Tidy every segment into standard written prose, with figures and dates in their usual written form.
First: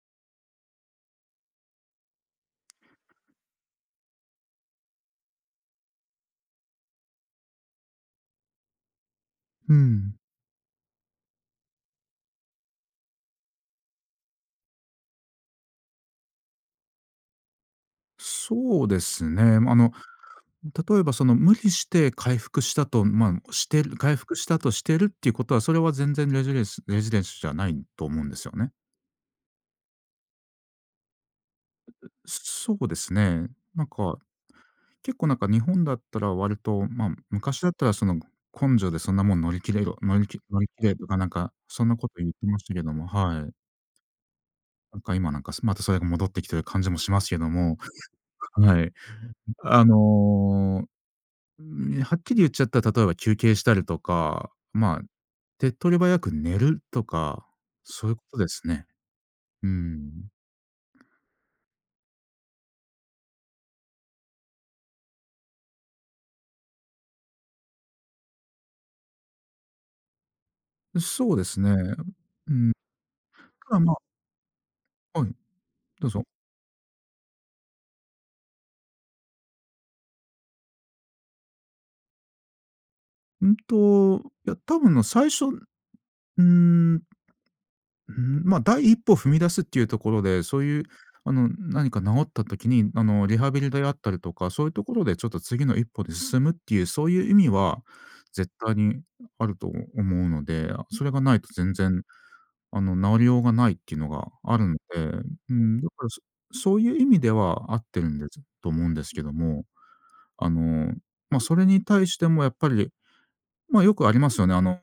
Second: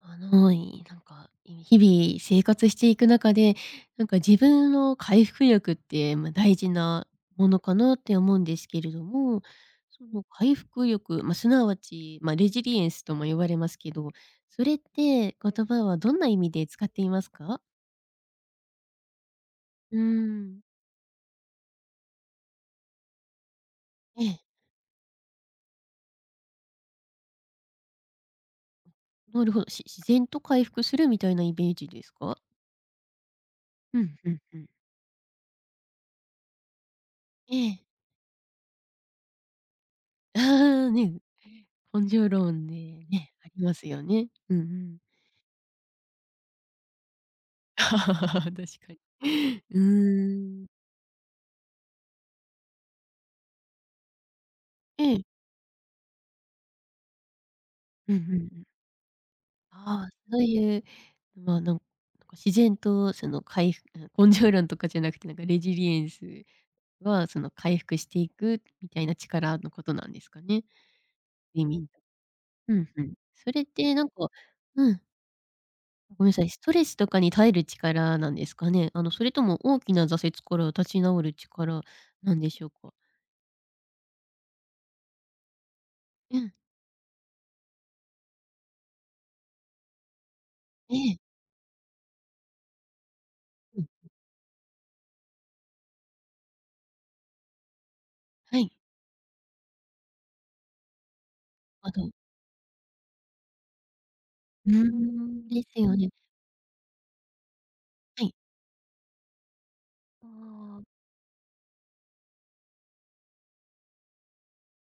なんか、日々生活していく中で、なんか自分の回復力って、まあ、大事なものかなって思うんですけれども、うそん、の回復力、まあ、すなわち、まあ、レジリエンスとも言われますけど、それって言葉はどんな意味で使っていますか？そうですね。まあの、うーん。例えばその無理して回復したと、まあ、してる回え復え、したとしてるっていうことは、それは全然レジデンスじゃないと思うんですよね。なるほど。自然と回復するみたいなイメージですか？そうですね。なんうん、か、うんうん。結構なんか日本だったら割と、まあ、え昔だっえ。たらその根性でそんなもん乗り切れろ、乗りあき乗り切あれとかね、なんか、そんな根こと性言ってま論しでたけども、ね、はあい。りますよね。うんうん。なんか今なんかまたそれが戻ってきてる感じもしますけども、確はい。かに。うあーん。のーうん、はっきり言っちゃったら、例えば休憩したりとか、まあ、ええ。手っ取り早く寝るとか、そうういんううこんうとでん。すね。うああ、ん。そういう、まあ、なんか自然とその回復 根性論とかじゃなくて、なんかレジリエンスはその回復していくみたいな力のことなんですかね。そうです睡ね。眠。うん。うんうん。それっただ、てまなんか、うん、あ、はい、どうぞ。ごめんなさい、ストレスとかに耐える力なんですかね？あの、それとも大きな挫折から立ち直る力なんでしょうか？うんと、いや、多分の最初、ううーん、ん、うん、まあ、第一歩踏み出すっていうところで、そういうええ、あの、何か治った時に、あの、リハビリうでん、あったりとか、そういうところでちょっと次の一歩で進むっていう、そういう意味は絶はい。対にあると思うので、それがないと全あ然、のあの、治りようがないっていうのがあるうので、ーん、うですん、だよからね。そそういう意味では合ってるんはでい。すと思うんですけども、あああ。の、まあ、それに対してもやっぱりまあ、よくありますよね。あの、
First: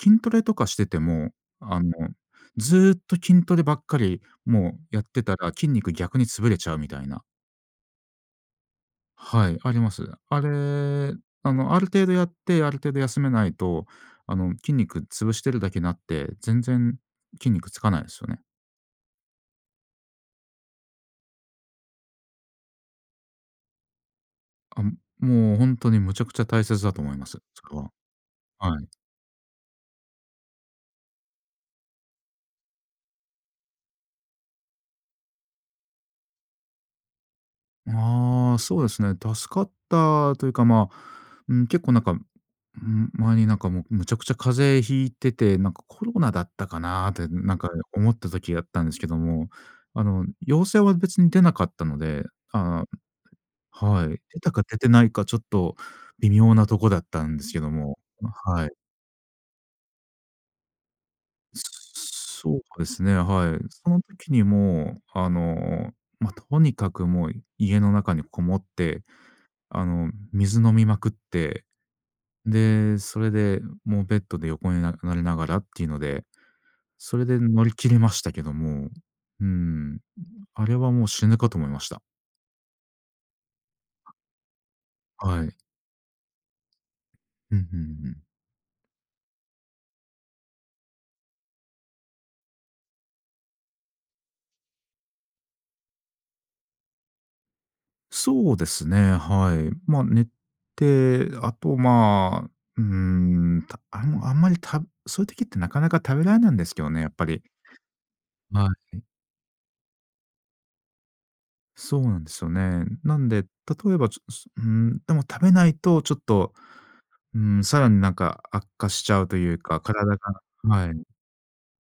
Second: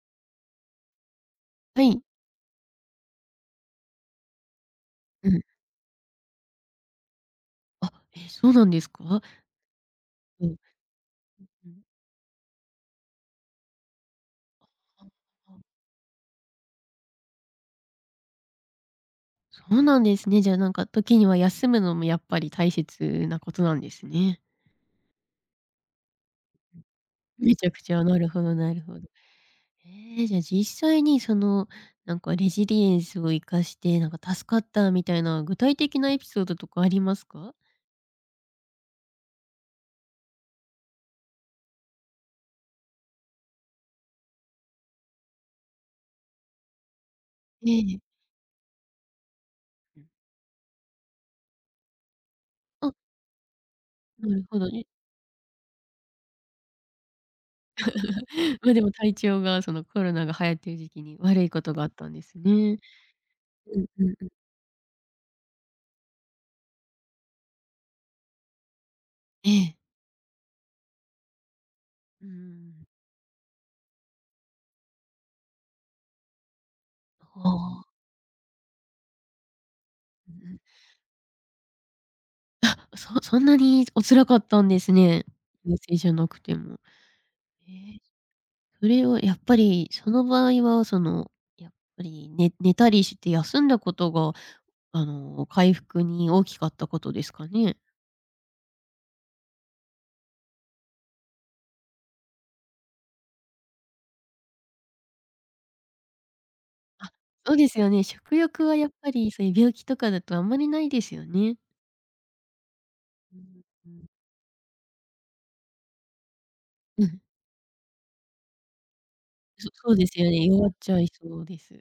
筋トレとかしてても、はあの、い。ずーっと筋トレばっかり、もうやってうたん。ら筋肉逆に潰れちゃうみたいな。あ、え、そうなんですか？はい、あります。あうん。れ、うあの、あん。る程度やって、ある程度休めないと、あの、筋肉あ潰してあ、るだけになって、全然筋肉つかないですよね。そうなんですね。じゃあ、なんか時には休むのもやっぱり大切なことなんですね。あ、もう本当にむちゃくちゃ大切だと思います、めそちゃれくは。ちゃ、なるほどなるはい。ほど。ええ、じゃあ実際にその、なんかレジリエンスを活かして、なんか助かったみたいな具体的なエピソードとかありますか？ああ、そうですね。助かったというか、まあ、うん、結構なんか、うん、前になんかもうむちゃくちゃ風邪ひいてて、なんかコロナだったかなってなんかえ思っえ。た時があったんですけども、うあん。の、陽性は別に出なかったので、ああ、ー、はい。な出るたほかど出ね。てないかちょっと微妙なとこだったんですけども、はい。ま、でも体調がそのコロナが流行ってる時期に悪いことがあったんですね。うそうんですね、はい。そのうんうん。時にもう、あの、まあ、とにかくもう家の中にこもって、ええ。あの、水飲みまくって、うーん。で、それで、もうベッドで横になりながらっていうので、それであ乗りあ、切れましたけども、うーん、うんうん。あれはもう死ぬかと思いました。そんなにお辛かったんですね。はい。陽性じゃなくても。うんえうんうえ、ん。それはやっぱり、その場合は、その、やっぱり、寝たりして休んだことが、回復に大きかったことですかね？そうですね、はい。まあ、寝て、あと、まあ、うーん、た、あの、あんまりた、そういう時ってなかなか食べられないんですけどね、やあ、っぱり。そうですよね。食は欲はやい。っぱり、そういう病気とかだとあんまりないですよね。そうなんですよね。なんうで、んう例えん。ば、ちょす、うーん、でも食べないとちょっと、うん、うん、さらになんか悪化しちゃうというそか、そうで体すよが、ね、弱っはちゃい、いそうです。うん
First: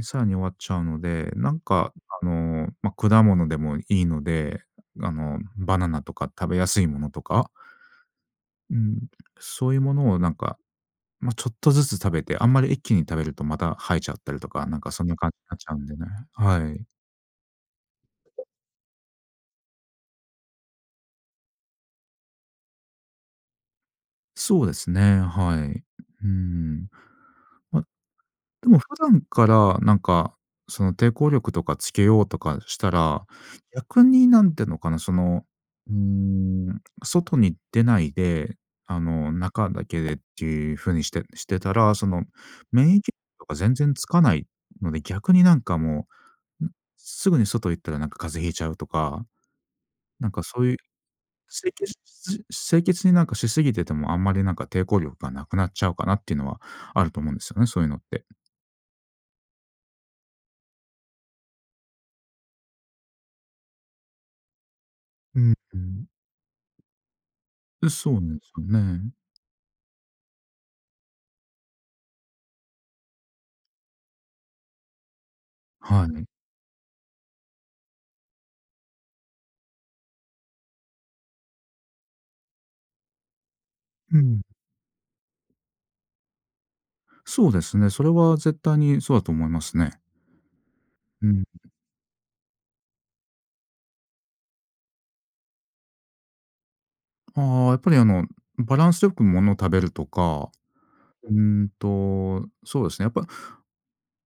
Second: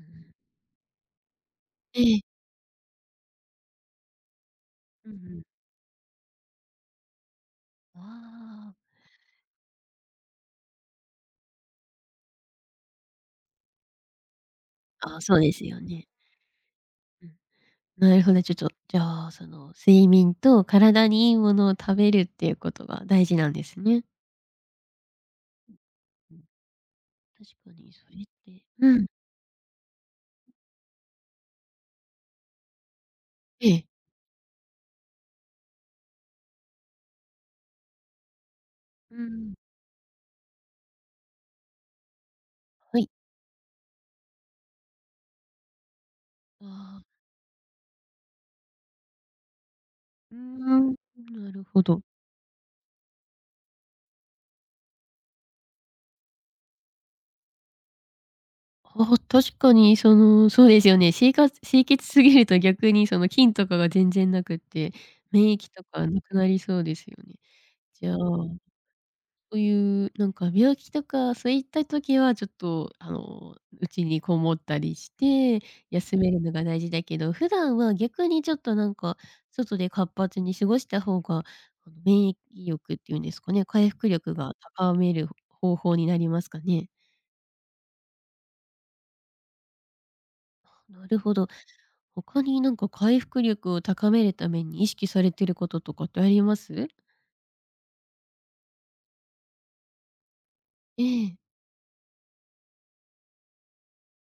うさらん。に終わっちゃうので、なんかええ。あの、まあ、果物でもいいので、うあんうの、ん。バナナとか食べやすいものとか、ああ。うん、そういうものをなんか、まあ、ちょっとずつ食べて、あんまり一気に食べるとまた生えちゃったりとか、なんかそんあなあ、感そじうにでなっすちゃうよんでね。ね。はい。うん。なるほど、ちょっと、じゃあ、その、睡眠と体にいいものを食べるっていうことが大事なんですね。そうですね、はい。ううん、ん。確まかあ、にそれって、でも普うん、段からなんか、その抵抗力とかつけようとかしたら、ええ。逆になんていうのかな、その、うーん、外に出ないで、あうの、ん、中だけでっていう風にしてたら、その、免は疫い。とか全然つかないので、逆になんかもう、あん、あ、すぐに外行ったらなんか風邪ひいちゃうとか、なんうーかそういうん、なる清ほ潔ど。清潔になんかしすぎてても、あんまりなんか抵抗力がなくなっちゃうかなっていうのはあると思うんですよね、そういうのって。ああ、確かにその、そうですよね。生活清潔すぎると逆にその菌とかが全然なくって、免疫うとかん。なくなりそうですよね。じゃそあうですよね。そういう、なんか病気とかそういった時はちょっと、うちにこもったりして、は休い。めるのが大事だけど、普段は逆にちょっとなんか、外で活発に過ごした方が、免疫力っていうんですかね、回復う力ん。が高める方法になりますかね。そうですね、それは絶対にそうだと思いますね。なるうほん。ど。他になんか回復力を高めるために意識されてることとかってあります？ああ、やっぱりあの、バランスよくものを食べるとか、えうえ。ーんと、そうですね、やっぱ、う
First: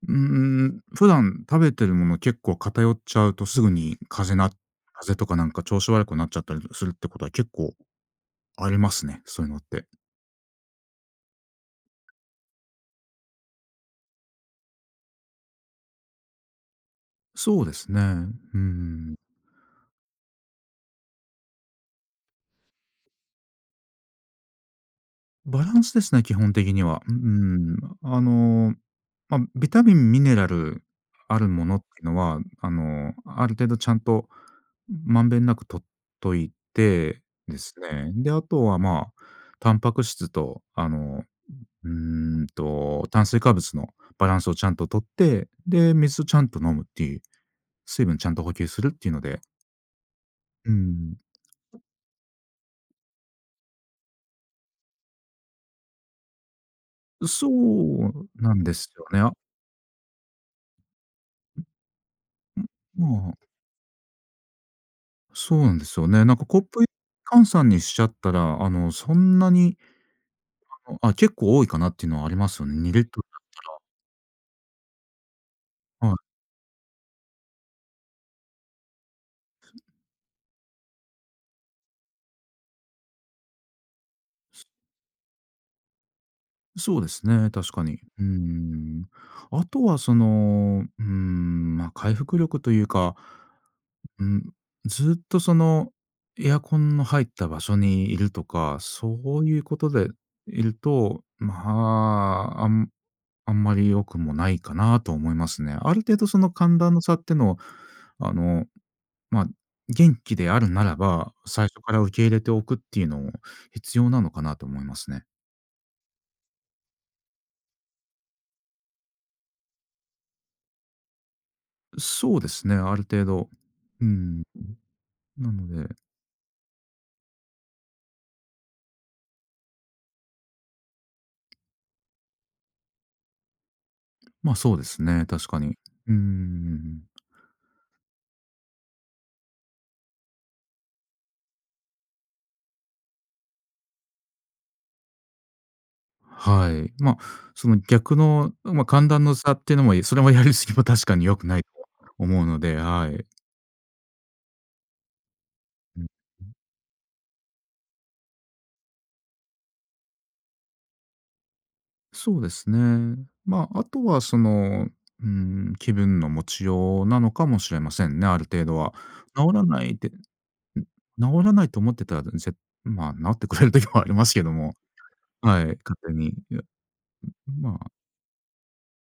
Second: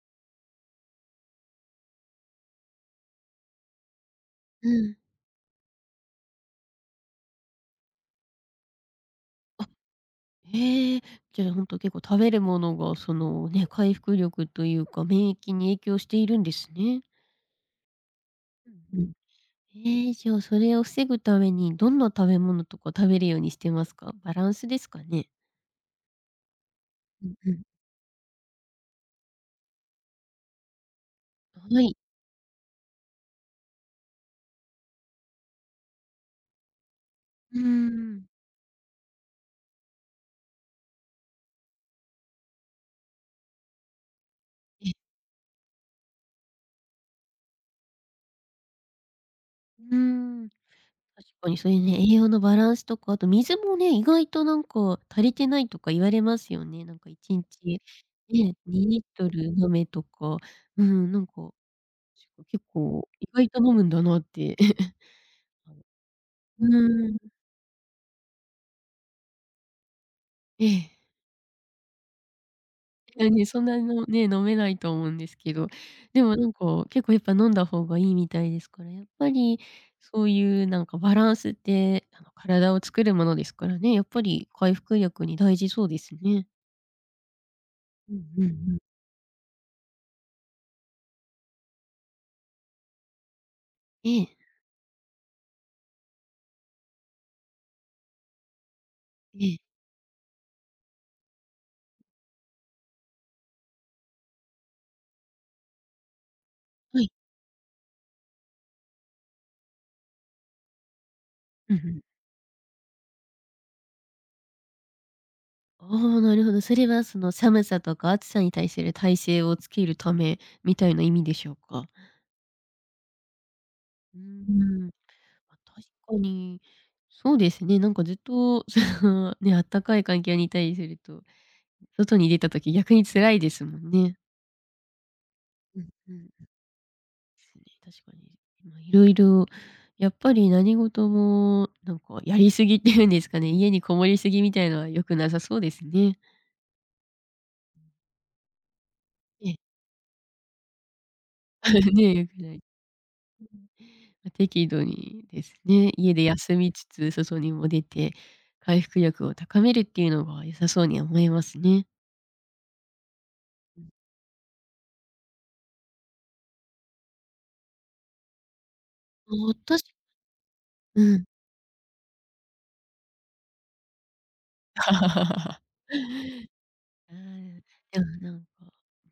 ーん、普段食べてるもの結構偏っちゃうとすぐに風邪なうん、風邪とかなんか調子悪くなっちゃったりするってことは結構ありますね、そういうのって。ええ、じゃあほんと結構食べるものがそのね、回復力というか、免疫に影響しているんですね。そうですね。ううんうん。ん。ええ、じゃあそれを防ぐためにどんな食べ物とか食べるようにしてますか？バランスですかね？バランスですね、基本的には。ううんうん。ん。あの、まあ、ビタミン、ミネラルあるものはってい。いうのは、あの、ある程度ちゃんとまんべんなく取っといてでうーすね。ん。で、あとは、まあ、タンパク質と、あの、うーんと、炭水化物のバランスをちゃんとえ、取って、で、水ちゃんと飲むっていう、水分ちゃんと補給するっていうので、うーん。うん、確かにそういうね、栄養のバランスとか、あと水もね、意外となんか足りてないとか言われますよね。なんか1そ日うなね、んですよね。2あ、リットル飲めとか、うん、なんか、結構意外と飲むんだなって。そうなんですよね。なんかコッうプん、換算にしちゃったら、あの、そんなに、ええ。あ、結構多いかなっていうのはありますよね。2リットいル。やねそんなのね、飲めないと思うんですけど、はでい。もなんか、結構やっぱ飲んだ方がいいみたいですから、やっぱりそういうなんかバランスって、体を作るものですからね、やっぱり回復力に大事そうですね。そうですね、確かに。うんううんうん。ん。あとはその、うん、まあ、回復力というか、えうえ、ん、ずっとその、エアコンの入った場所にいるとか、そえうえ、いうことでいると、まあ、あんまり良くもないかなと思いますね。ある程度その寒暖はのい。差ってのを、あの、まあ、元気であるならば、最うんう初からん。受け入れておくっていうのも必要なのかなと思いますね。ああ、なるほど。それはその寒さとか暑さに対する耐性をつけるためみたいな意味でしょうか？そうですね、ある程度。ううーん。ん。ま、なの確で、かに、そうですね、なんかずっと その、ね、あったかい環境にいたりすると、外に出た時逆に辛いですもんね。まあ、そうですね、確かに。ううんうーん。ん。確かに。ま、色々やっぱり何事もなんかやりすぎっていうんですかね、家にこもりすぎみたいのは良くなさそうですね。はい。まあ、その逆の、まあ、寒暖のえ差え、っていうのも、それもやりすぎも 確かに良くないと ね、良く思うなのい。で、はい。ま、適度にですね、うん。家で休みつつ外にも出て、回復力を高めるっていうのが良さそうに思えますね。そうですね。まあ、あとはその、うん、気分の持ちようなのかもしれませんね、ある程度は。う治ん、あ、らな私いで、ん、うん。治らないと思ってたら、ぜ、まあ、治ってくれる時もありますけども、はい、勝手に、いや、あー、まあ、でもなんか、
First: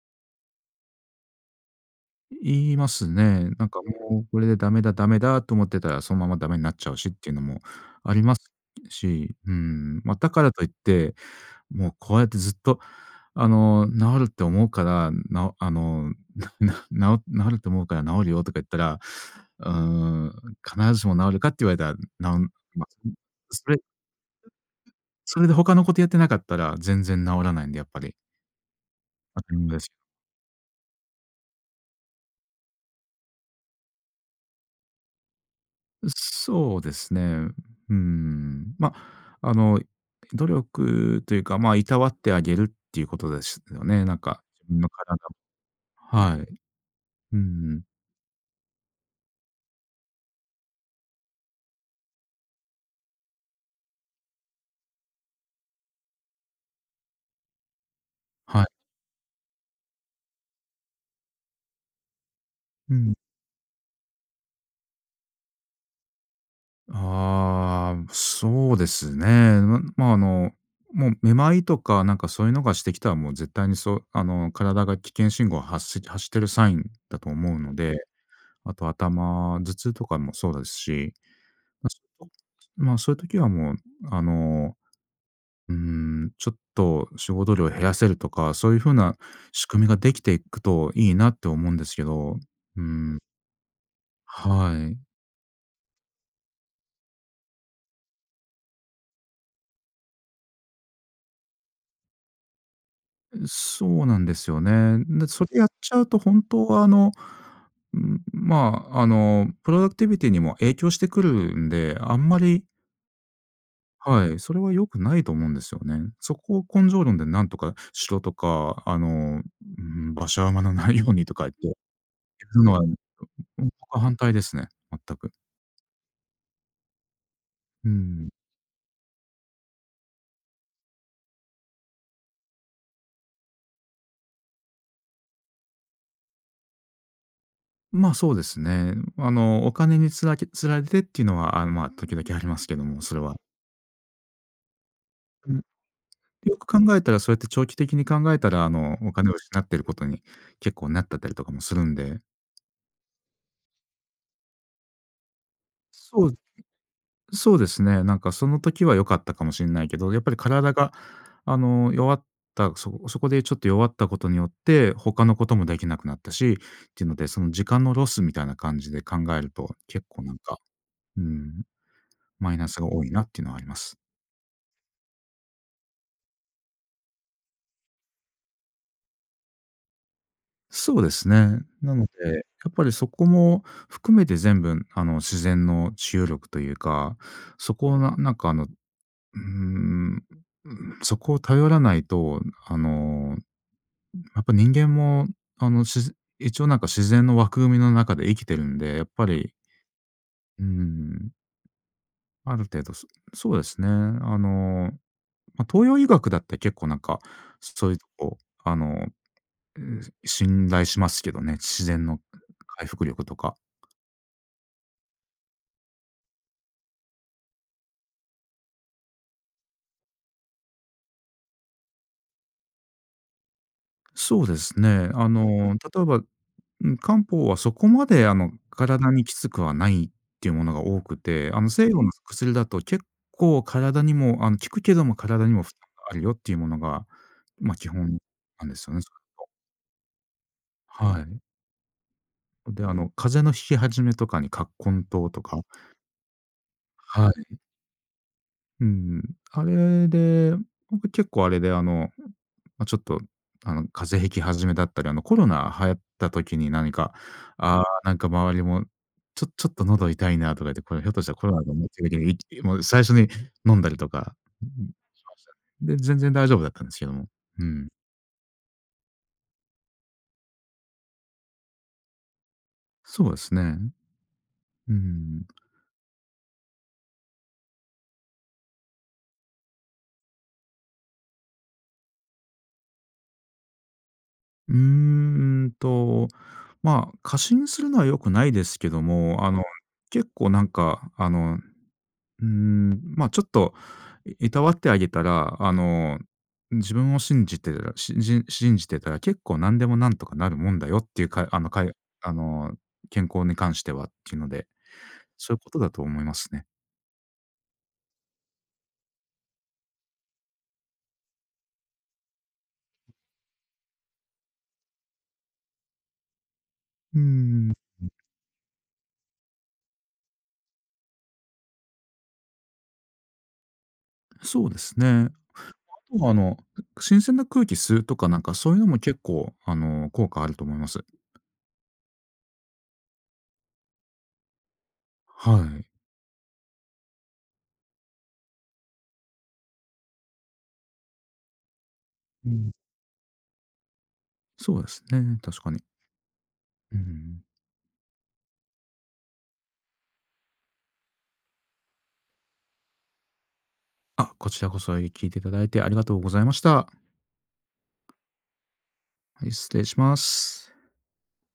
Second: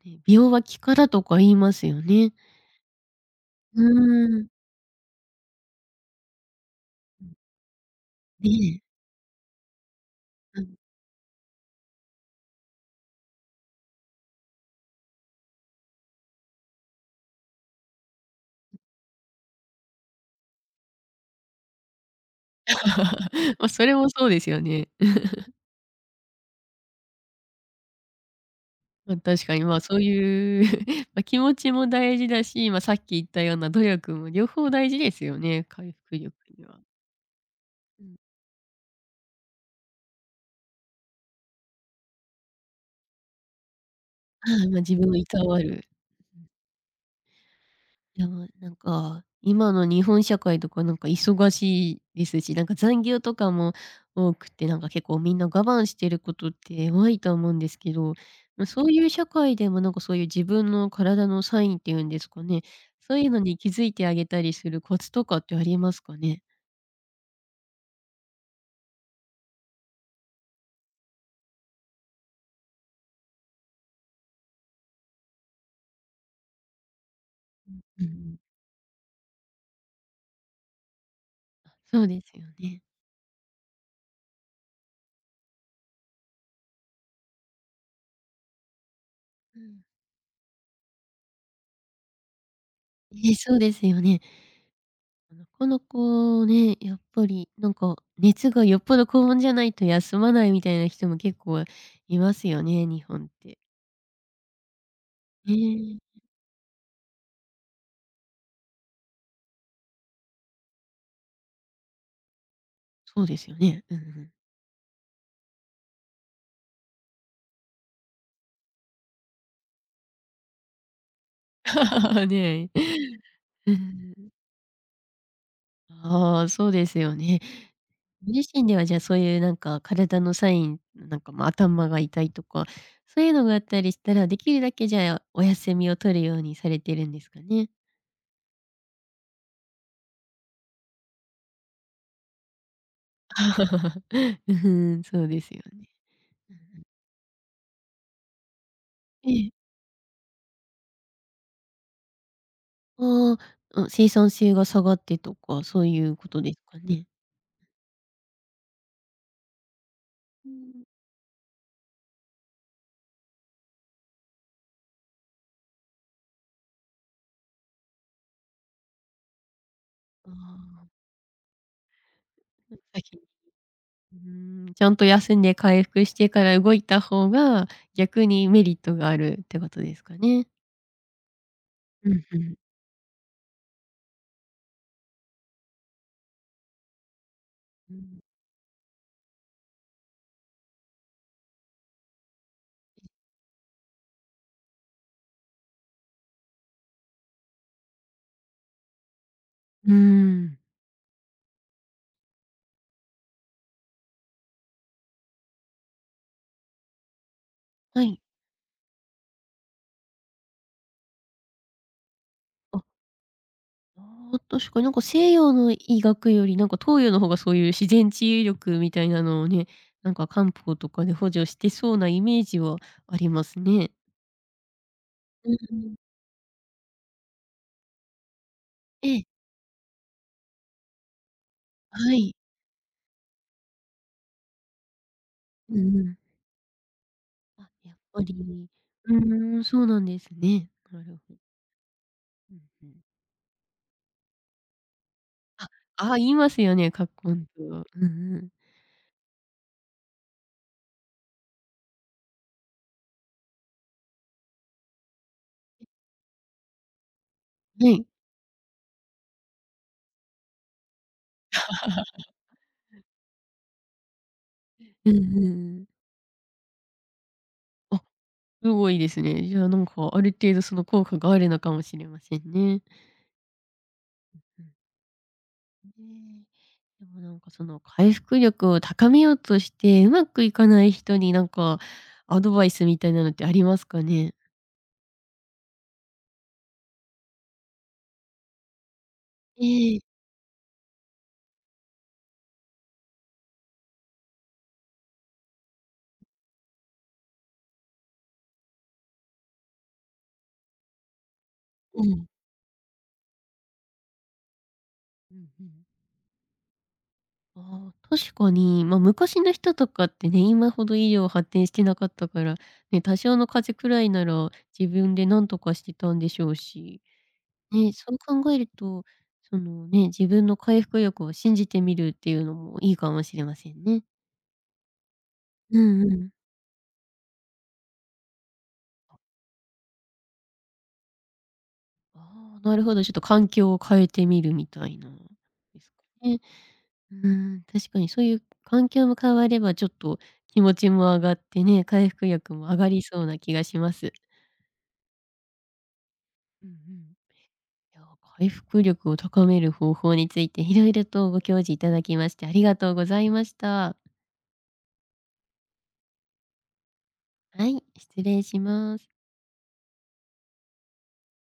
ね、美容は気からとか言いますよね。言いますね。なんうかもうこーん。れでダメだダメだと思ってたら、そのままダメになっちゃうしっうていうん、のもありますねし、うん、まあ、だからうといっん て、もうこうやってずっと、あの、治るって思うから、な、あの、なな治治ると思うから治るよとか言ったら、うーん、必ずしも治るかって言われたら、治ん、ま、そまあ、れ、それもそうですよね。それで他のことやってなかったら、全然治らないんで、やっぱり。まあ当確たかりに、前まあ、ですけそういう ま、気持ちも大事だし、まあ、さっき言ったような努力も両方大事ですよね、回ど復力にそは。うですね。ううん。ん。ま、あの、努力というか、ま、いたわってあげるっていうことですよね、なんか、あ、自ま分あ、の自分を体、いたわる。はい。うんうん。でも、なんか、今の日本社会とかなんか忙しいですし、なんか残業とかも多くて、なんか結構みんな我慢してることって多いと思うんですけど、はま、い。そういう社会でもなんかそういう自分の体のサインっていうんですかね、うそん。ういうのに気づいてあげたりするコツとかってありますかね？ああ、そうですね。あの、もうめまいとか、なんかそういうのがしてきたら、もう絶対にそう、あの、体が危険信号を発してるサインだと思うので、うんうん、あと頭痛とかもそうですし、あ、ま、そうですよね。あ、そういう時はもう、あの、うーん、ちょっと仕事量を減らせるとか、そういう風なう仕ん。組みができていくといいなって思うんですけど、うーん、ええ、そうですよね。はい。なかなかね、やっぱりなんか熱がよっぽど高温じゃないと休まないみたいな人も結構いますよね、日本って。そうなんですよね。で、そえれやっちえ、ゃうと本当はプロダクティビティにも影響してくるんで、あんまり、そうですよね。うんうはん い、それは良くないと思うんですよね。そこを根性論でなんとかしろとか、馬車馬のないようにとか言ってや るねのえ。は う僕はん。反対ですね、全く。ああ、そうですよね。うん。ご自身ではじゃあそういうなんか体のサイン、なんかま、頭が痛いとか、そういうのがあったりしたら、できるだけじゃあお休みを取るようにされてるんですかね？まあ、そうですね。お金にけつられてっていうのは、まあ、時々ありますけども、それは。うん、そうですうよん。ね。よく考えたら、そうやって長期的に考えたら、お金をえ。失ってることに結構なったたりとかもするんで、ああ、あ、生産性が下がってとか、そういうこそうとですかね？そうですね、なんかその時は良かったかもしれないけど、やっぱりう体ん。が、あの、弱ったそそこでちょっと弱ったことによって、他のこともできなくなったし、っていうので、その時間のロスみたいな感じで考えると、結構あなんか、あ、うん、マイナスが多い先になっていうのはあります。うーん、ちゃんと休んで回復してから動いた方が、逆にメリットがあるってことですかね？そうですね。なのうで、んうやん。っぱりそこも含めて全部、自然の治癒力というか、そこうをなんなんかうーん、そこを頼らないと、あの、やっぱ人間も、あの、し一応なんか自然の枠組みの中で生きてるんで、やっぱり、うーん、うーん、ある程度、そうですね。まあ、東洋医学だって結構なんか、そういうはとい。こ、あのうん、信頼しますけどね、自然のあ、回復力とか。ああ、確かになんか西洋の医学よりなんか東洋の方がそういう自然治癒力みたいなのをね、なんか漢方とかで補助してそうなイメージはありますね。そうですね。うんうん。例えば、うん、漢方はそこまでえ体にえ、きつくはないっていうものが多くて、西洋のはい。薬だと結構体にも、効くけども体にも負う担んうがあん。るよっていうものが、あ、ま、基やっ本ぱなり。んですよね。うーん、そうなんですね。なるはほい。うんで、うん。風邪の引き始めとかに葛根湯とか、あ、ああ、言いますよね、カッはコンい。と。うんうん。うん、あれで、僕結構あれでまあ、ちょっと風邪ひき始めだったり、コロナ流行った時に何か、ああ、はい。なんか周りも、ちょっと喉痛いなとか言って、これひょっとしたらコロナだと思ってる時に、もう最初に飲んだりとか、うん、うんうしまんしうたね。ん。で、全然大丈夫だったんですけども。うん。あ、すごいですね。じゃあ、なんか、ある程度その効果があるのかもしれませんね。そうですね。うん。うん。ね。でもなんか、その回復力を高めようとして、うまくいかない人になんか、アドバイスみたいなのってありますかね？うーんと、まあ、過信するのは良くないですけども、ええ。結構なんか、うーん、まあ、ちょっと、いいたわってあげたら、自分を信じてたら信じてたら結構何でもなんとかなるもんだよっていうかあの、かいうん。あの、健康に関してはっていうので、うんそういううこん。とだと思いますね。ああ、確かに、まあ、昔の人とかってね、今ほど医療発展してなかったから、ね、多少の風邪くらいなら自分で何とかしてたんでしょうし、うーん、ね、そう考えると、そのね、自分の回復力を信じてみるっていうのもいいかもしれませんね。そうですね。うんうあとん。は、新鮮な空気吸うとかなんかそういうのも結構、効果あると思います。ああ、なるほど、ちょっと環境を変えてみるみたいなはでい。すかね。うん、確かにそういう環境も変わればちょっと気持ちも上がってね、回復う力もん、上がりそうな気がします。そうですね、確かに。うんうん。ういん。や、回復力を高める方法についていろいろとご教示いただきましてありがとうございました。あ、こちらこそ、聞いていただいてありがとうございました。はい、失礼します。はい、失礼します。